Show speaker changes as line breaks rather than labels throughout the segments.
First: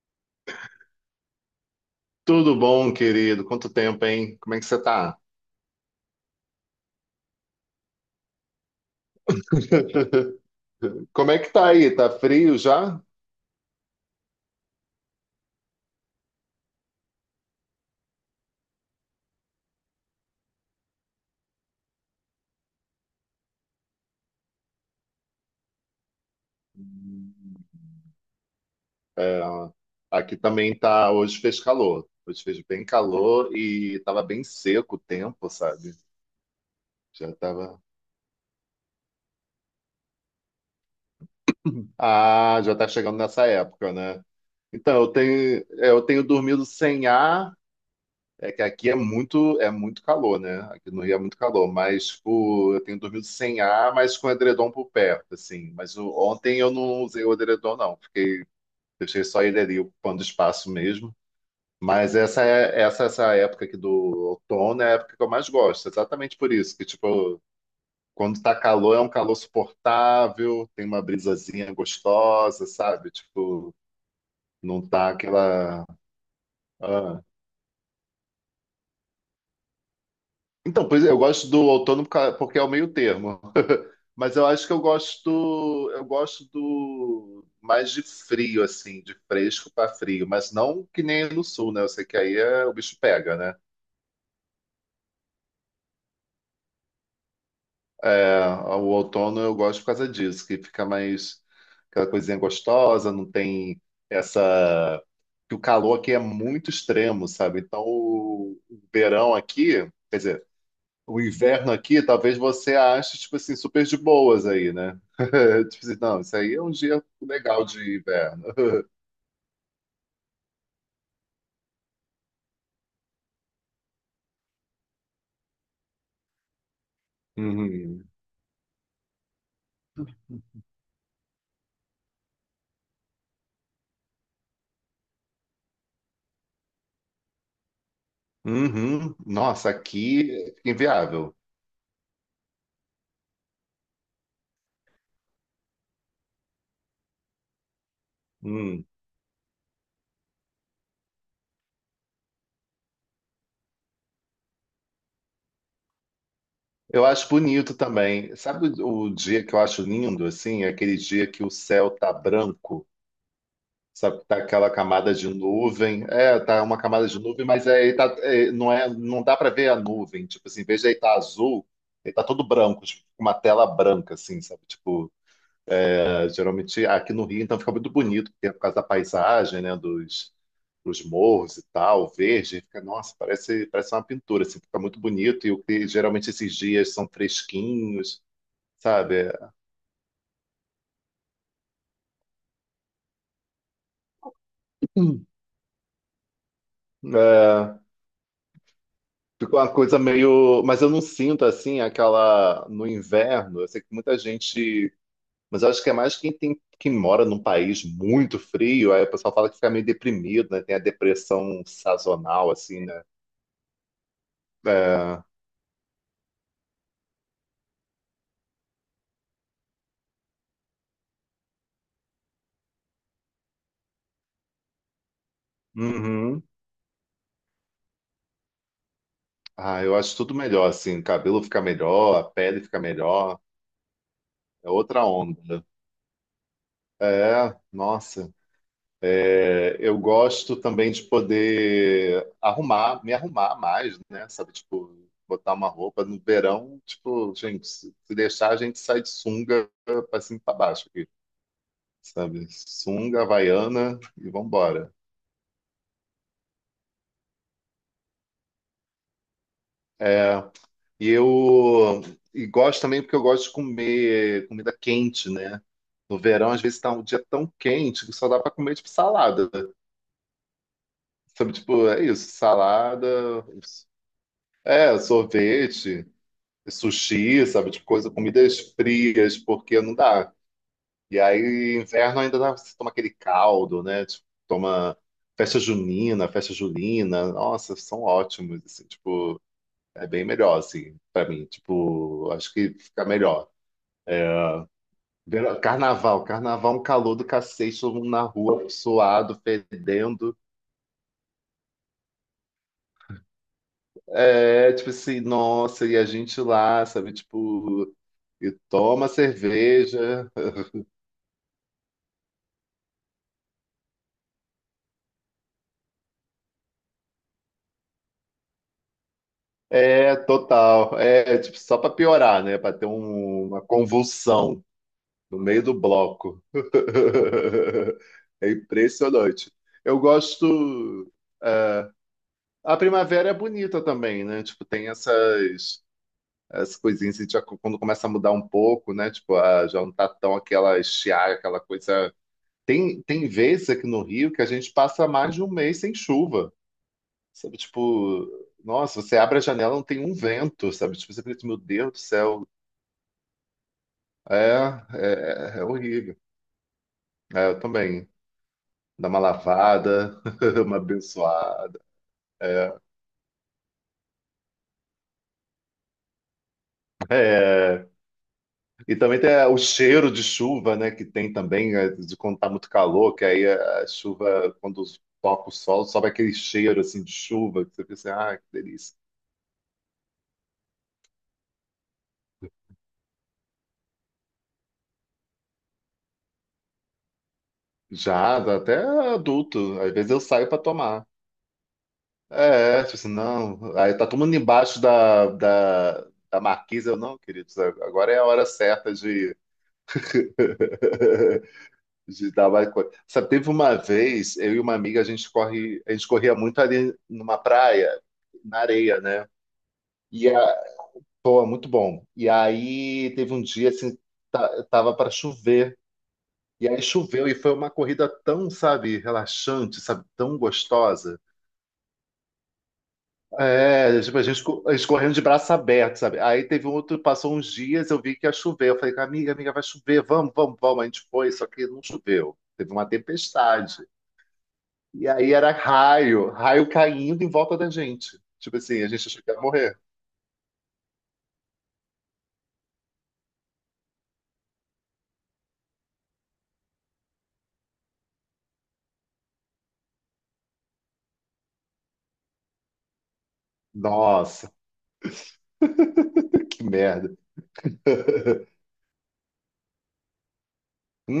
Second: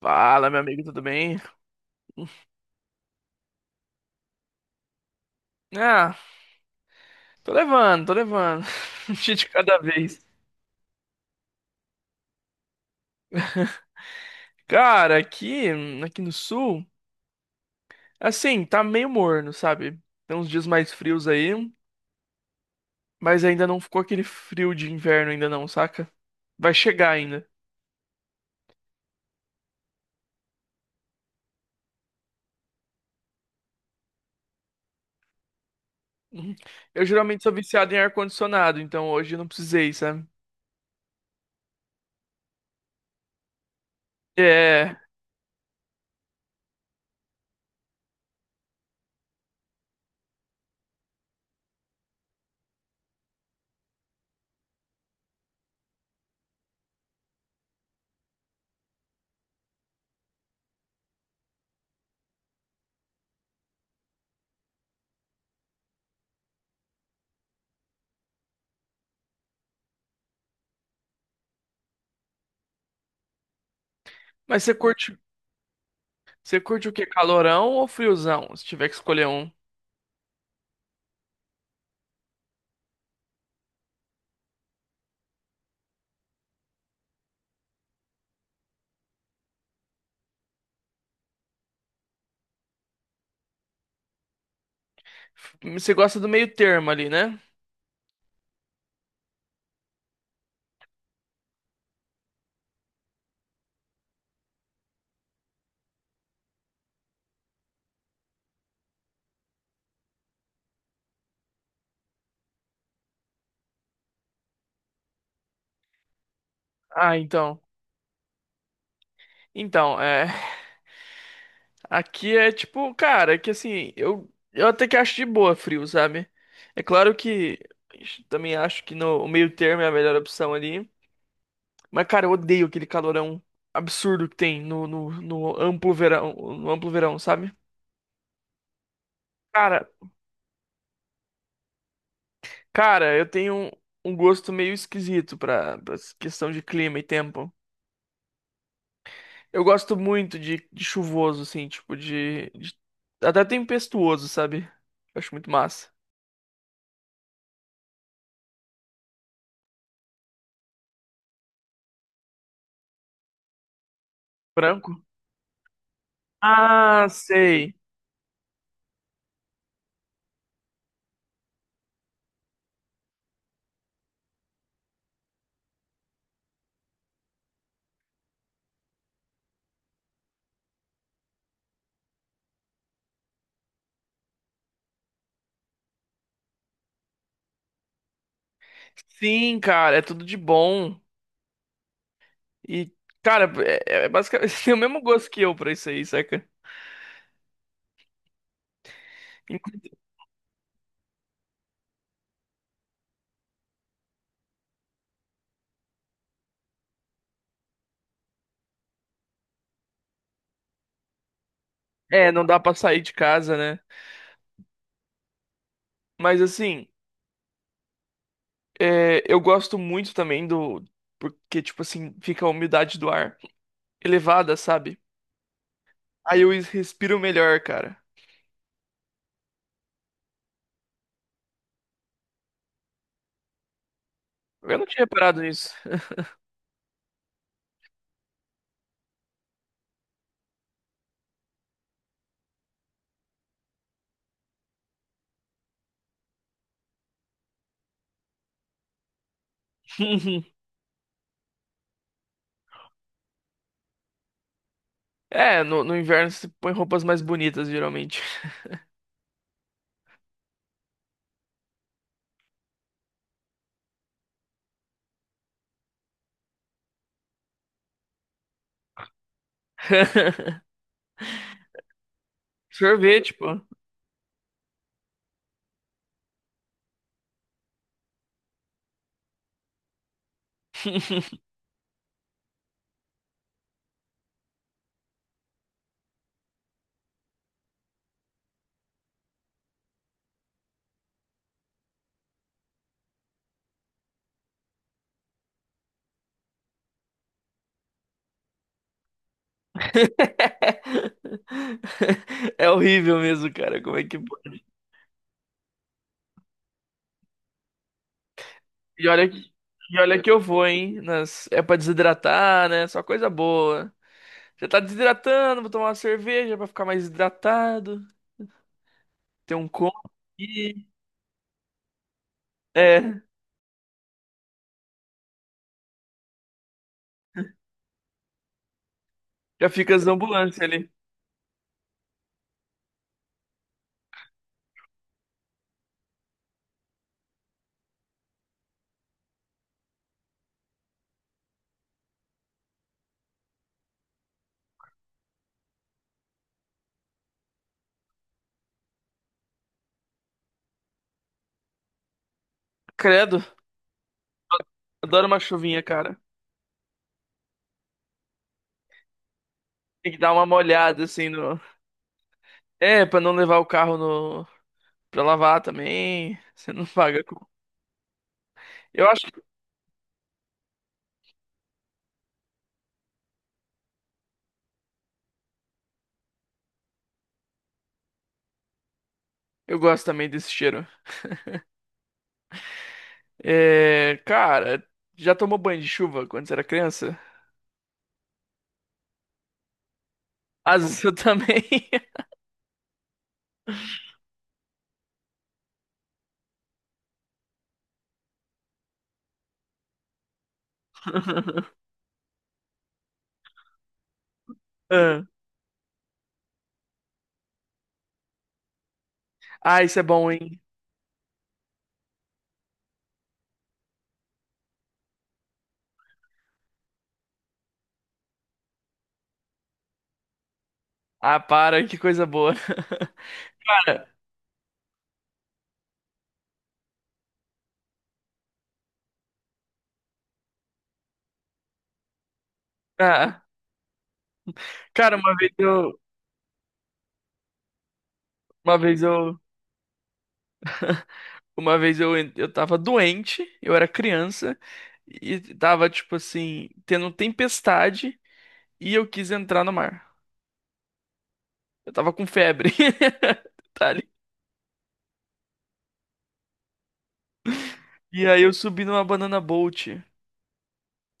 Fala, meu amigo, tudo bem?
Tudo bom, querido? Quanto tempo, hein? Como é que você tá?
Ah, tô levando, tô levando. Um dia de cada vez.
Como é que tá aí? Tá frio já?
Cara, aqui no sul, assim, tá meio morno, sabe? Tem uns dias mais frios aí, mas ainda não ficou aquele frio de inverno ainda não, saca? Vai chegar ainda.
É, aqui também tá. Hoje fez calor. Hoje fez bem calor e tava bem seco o tempo, sabe?
Uhum. Eu
Já
geralmente sou
tava.
viciado em ar-condicionado, então hoje eu não precisei, sabe?
Ah, já tá chegando nessa época, né?
É,
Então, eu tenho dormido sem ar. É que aqui é muito calor, né? Aqui no Rio é muito calor, mas tipo, eu tenho dormido sem ar, mas com edredom por perto, assim. Mas ontem eu não usei o edredom, não. Fiquei, deixei só ele ali ocupando espaço mesmo. Mas essa época aqui do outono é a época que eu mais gosto, exatamente por isso, que tipo, quando tá calor é um calor suportável, tem uma brisazinha gostosa, sabe? Tipo,
mas
não tá aquela
você curte o quê?
ah.
Calorão ou friozão? Se tiver que escolher um.
Então, pois é, eu gosto do outono porque é o meio termo. Mas eu acho que eu gosto do mais de frio, assim, de fresco para frio, mas não que nem no sul, né? Eu sei que aí o bicho pega, né?
Você gosta do meio termo ali, né?
É, o outono eu gosto por causa disso, que fica mais aquela coisinha gostosa, não tem essa. Que o calor aqui é muito extremo, sabe? Então o verão aqui, quer dizer, o inverno aqui, talvez você ache, tipo assim, super de boas aí, né? Tipo assim, não, isso aí é um dia
Ah, então.
legal de inverno.
Então, é. Aqui é tipo, cara, é que assim, eu até que acho de boa frio, sabe? É claro que
Uhum.
também acho que no o meio termo é a melhor opção ali. Mas, cara, eu odeio aquele calorão absurdo que tem no amplo verão, no amplo verão, sabe?
Uhum. Nossa,
Cara,
aqui fica inviável.
cara, eu tenho um, um gosto meio esquisito pra, pra essa questão de clima e tempo.
Hum.
Eu gosto muito de chuvoso, assim, tipo de, de. Até tempestuoso, sabe? Eu acho muito massa.
Eu acho bonito também. Sabe o dia que eu acho lindo, assim? É aquele dia que o céu tá branco, sabe? Tá aquela
Branco?
camada de nuvem. É, tá uma
Ah,
camada de nuvem, mas
sei.
aí tá, é, não dá pra ver a nuvem. Tipo assim, em vez de aí tá azul, ele tá todo branco, tipo, com uma tela branca, assim, sabe? Tipo, geralmente aqui no Rio, então fica muito bonito, porque é por causa da paisagem, né, dos, dos morros e tal, verde, fica, nossa, parece, parece uma pintura, assim, fica muito bonito, e o que geralmente esses dias são fresquinhos, sabe?
Sim, cara, é tudo de bom. E, cara, é, é basicamente tem o mesmo
Hum.
gosto que eu pra isso aí, saca?
É, fica uma
Inclu-
coisa meio. Mas eu não sinto assim aquela. No inverno, eu sei que muita gente. Mas eu acho que é mais quem tem quem mora num país muito frio, aí o pessoal fala que fica meio deprimido, né? Tem a depressão
É, não
sazonal,
dá pra
assim,
sair
né?
de casa, né?
É.
Mas assim, é, eu gosto muito também do. Porque, tipo assim, fica a umidade do ar elevada, sabe? Aí
Uhum.
eu respiro melhor, cara.
Ah, eu acho tudo melhor, assim. O cabelo fica melhor, a pele fica melhor. É
Eu não tinha
outra
reparado
onda.
nisso.
É, nossa. É, eu gosto também de poder arrumar, me arrumar mais, né? Sabe, tipo, botar uma roupa no verão, tipo, gente, se deixar, a gente sai de sunga pra cima e pra baixo aqui, sabe? Sunga, havaiana e vambora.
É, no inverno você põe roupas mais bonitas, geralmente.
É. E eu gosto também porque eu gosto de comer comida quente, né? No verão, às vezes tá um dia tão quente que só dá pra comer tipo salada. Sabe, tipo, é isso, salada,
Sorvete, pô.
é, sorvete, sushi, sabe, tipo coisa, comidas frias, porque não dá. E aí, inverno ainda dá, você toma aquele caldo, né? Tipo, toma festa junina, festa julina. Nossa, são ótimos, assim, tipo, é bem melhor, assim, pra mim. Tipo, acho que fica melhor. Carnaval, carnaval, um calor do cacete, todo mundo na rua, suado, fedendo.
É horrível mesmo, cara. Como é que pode?
É, tipo assim, nossa, e a gente lá, sabe, tipo, e
E
toma
olha que, e olha que
cerveja.
eu vou, hein? Nas... É pra desidratar, né? Só coisa boa. Já tá desidratando, vou tomar uma cerveja pra ficar mais hidratado. Tem um copo
É,
aqui.
total. É, tipo, só pra piorar, né? Pra ter
É,
uma convulsão no meio do bloco. É impressionante.
já fica
Eu
as ambulâncias ali.
gosto. É, a primavera é bonita também, né? Tipo, tem essas. As coisinhas, e já quando começa a mudar um pouco, né? Tipo, ah, já não tá tão aquela estiagem, aquela coisa. Tem, tem vezes aqui no Rio que a gente passa mais de um mês sem chuva, sabe? Tipo, nossa, você abre a janela, não tem um vento, sabe? Tipo, você pensa, meu Deus do céu,
Credo,
é,
adoro uma
é,
chuvinha, cara.
horrível. É, eu também. Dá uma
Tem que
lavada,
dar uma
uma
molhada assim no.
abençoada.
É, pra não levar o carro no. Pra lavar também. Você não paga. Com-
É. E
Eu
também
acho
tem
que
é, o cheiro de chuva, né? Que tem também, é, de quando tá muito calor, que aí a chuva, quando toca o sol, sobe aquele cheiro assim de chuva, que você pensa, ah, que delícia.
eu gosto também desse cheiro. É, cara, já tomou banho de chuva quando você era criança?
Já, até adulto, às vezes eu saio para
Às vezes
tomar.
eu também.
É, é, tipo assim, não. Aí tá todo mundo embaixo da marquise, eu não, queridos, agora é a hora certa de, de dar mais coisa. Sabe, teve uma vez, eu e uma amiga, a
Ah,
gente corre, a gente corria muito ali numa praia, na areia, né?
Ah, isso é
E
bom, hein?
a, pô, é muito bom. E aí teve um dia assim, tava para chover. E aí choveu e foi uma corrida tão, sabe, relaxante, sabe, tão gostosa.
Ah, para, que coisa boa.
É,
Cara,
tipo, a gente, a gente correndo de braço aberto, sabe? Aí teve um outro, passou uns dias, eu vi que ia chover. Eu falei, amiga, amiga, vai chover, vamos, vamos, vamos. A gente foi, só que não choveu. Teve uma
ah,
tempestade. E
cara,
aí
uma
era
vez eu,
raio, raio caindo em volta da gente. Tipo
uma
assim, a
vez
gente achou que
eu,
ia morrer.
uma vez eu tava doente, eu era criança e tava tipo assim, tendo tempestade e eu quis entrar no mar. Eu tava com febre. Detalhe.
Nossa, que merda.
E aí eu subi numa banana boat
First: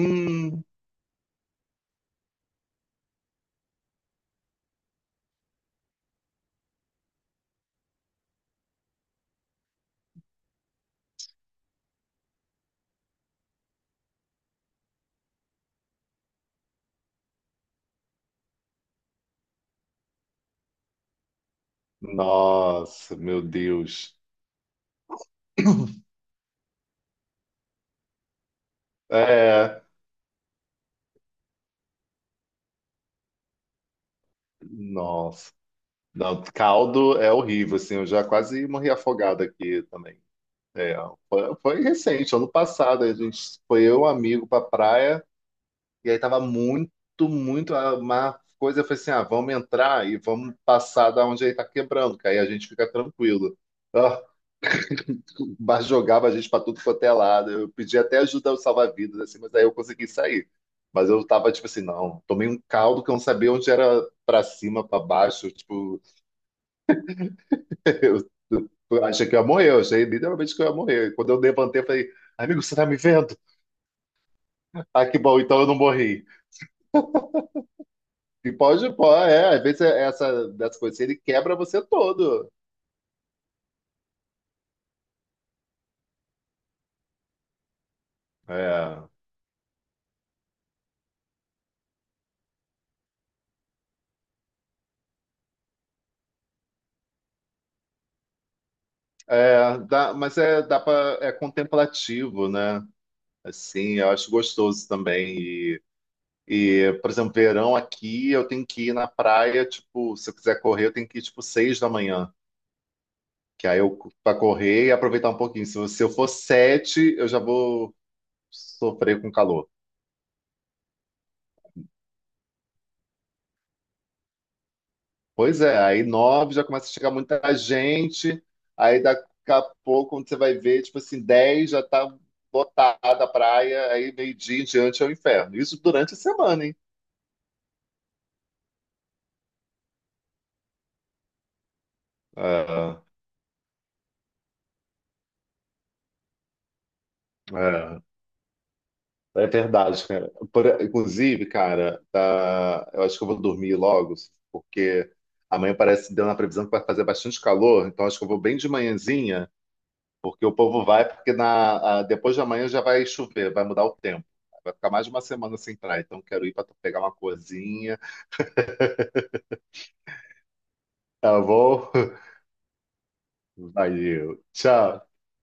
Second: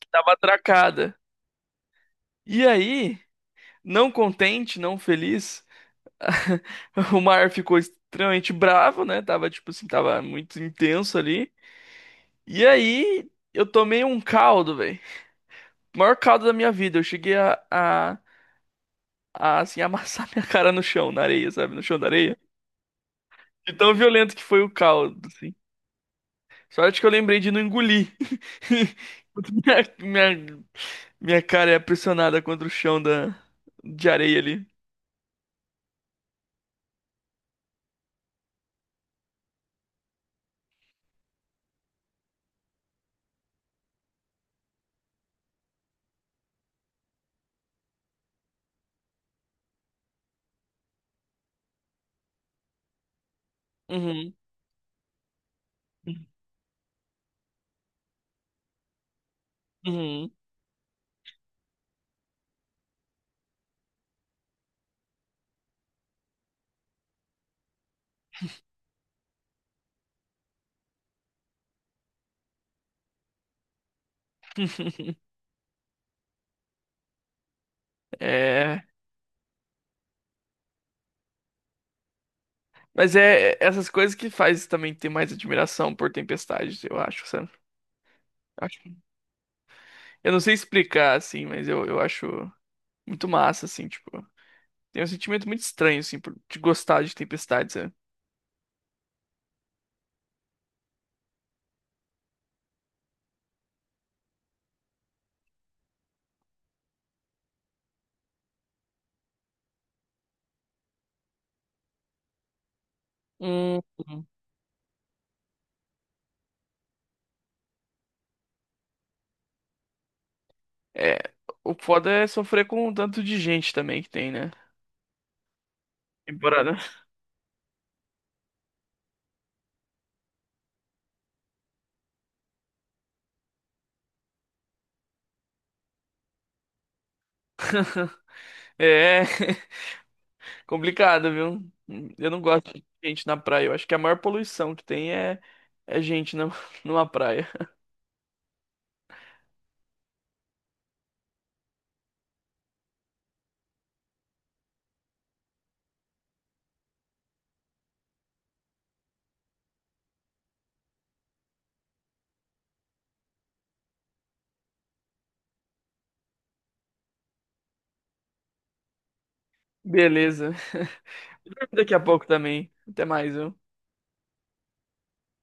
que tava atracada. E aí, não contente, não feliz, o mar ficou extremamente bravo, né? Tava tipo assim, tava muito intenso ali. E aí eu tomei um caldo, velho. O maior caldo da minha vida. Eu cheguei a assim, amassar minha cara no chão, na areia, sabe? No chão da areia.
Nossa, meu
De tão
Deus.
violento que foi o caldo, assim. Sorte que eu lembrei de não engolir.
É,
Minha, minha, minha cara é pressionada contra o chão da, de areia ali.
nossa. Não, caldo é horrível, assim, eu já quase morri afogado aqui também. É, foi recente, ano passado, a gente foi eu e um amigo pra praia, e aí tava muito, muito, uma coisa foi assim, ah, vamos entrar e vamos passar da onde ele tá quebrando, que aí a gente fica tranquilo.
Uhum.
Mas jogava a gente pra tudo quanto é lado. Eu pedi até ajuda ao salva-vidas, assim, mas aí eu consegui
Uhum.
sair. Mas eu tava tipo assim, não, tomei um caldo que eu não sabia onde era pra cima, pra baixo. Tipo, eu, eu achei que eu ia morrer, eu achei literalmente que eu ia morrer. E quando eu levantei, eu falei, amigo, você tá me vendo? Ah, que bom, então eu não morri. E
É.
pode, pô, é, às vezes é essa, dessa coisa assim, ele quebra você todo.
Mas é é essas coisas que faz também ter mais admiração por tempestades eu acho, sabe? Eu acho-
É.
eu não sei explicar, assim, mas eu acho muito massa, assim, tipo. Tem um sentimento muito estranho, assim, por- de gostar de tempestades sabe?
É, dá, mas é, dá pra, é contemplativo, né? Assim, eu acho gostoso também. E, por exemplo, verão aqui, eu tenho que ir na praia, tipo, se eu quiser correr, eu tenho que ir, tipo, 6 da manhã. Que aí
Hum.
eu, pra correr e aproveitar um pouquinho. Se eu for 7, eu já vou sofrer com calor.
É, o foda é sofrer com o tanto de gente também que tem, né?
Pois é, aí 9 já
Temporada.
começa a chegar muita gente. Aí daqui a pouco, quando você vai ver, tipo assim, 10 já tá lotada a praia. Aí meio-dia em diante é o inferno. Isso durante a semana, hein?
É complicado, viu? Eu não gosto de
É,
gente na praia. Eu acho que a maior poluição que tem é, é gente na, numa praia.
é. É verdade, cara. Inclusive, cara, tá, eu acho que eu vou dormir logo, porque amanhã parece que deu na previsão que vai fazer bastante calor, então acho que eu vou bem de manhãzinha, porque o povo vai, porque na, depois de amanhã já vai chover, vai mudar o tempo. Vai ficar mais de uma semana sem praia, então quero ir para pegar uma coisinha.
Beleza.
Tá bom?
Daqui a pouco também. Até mais, viu?
Valeu. Tchau.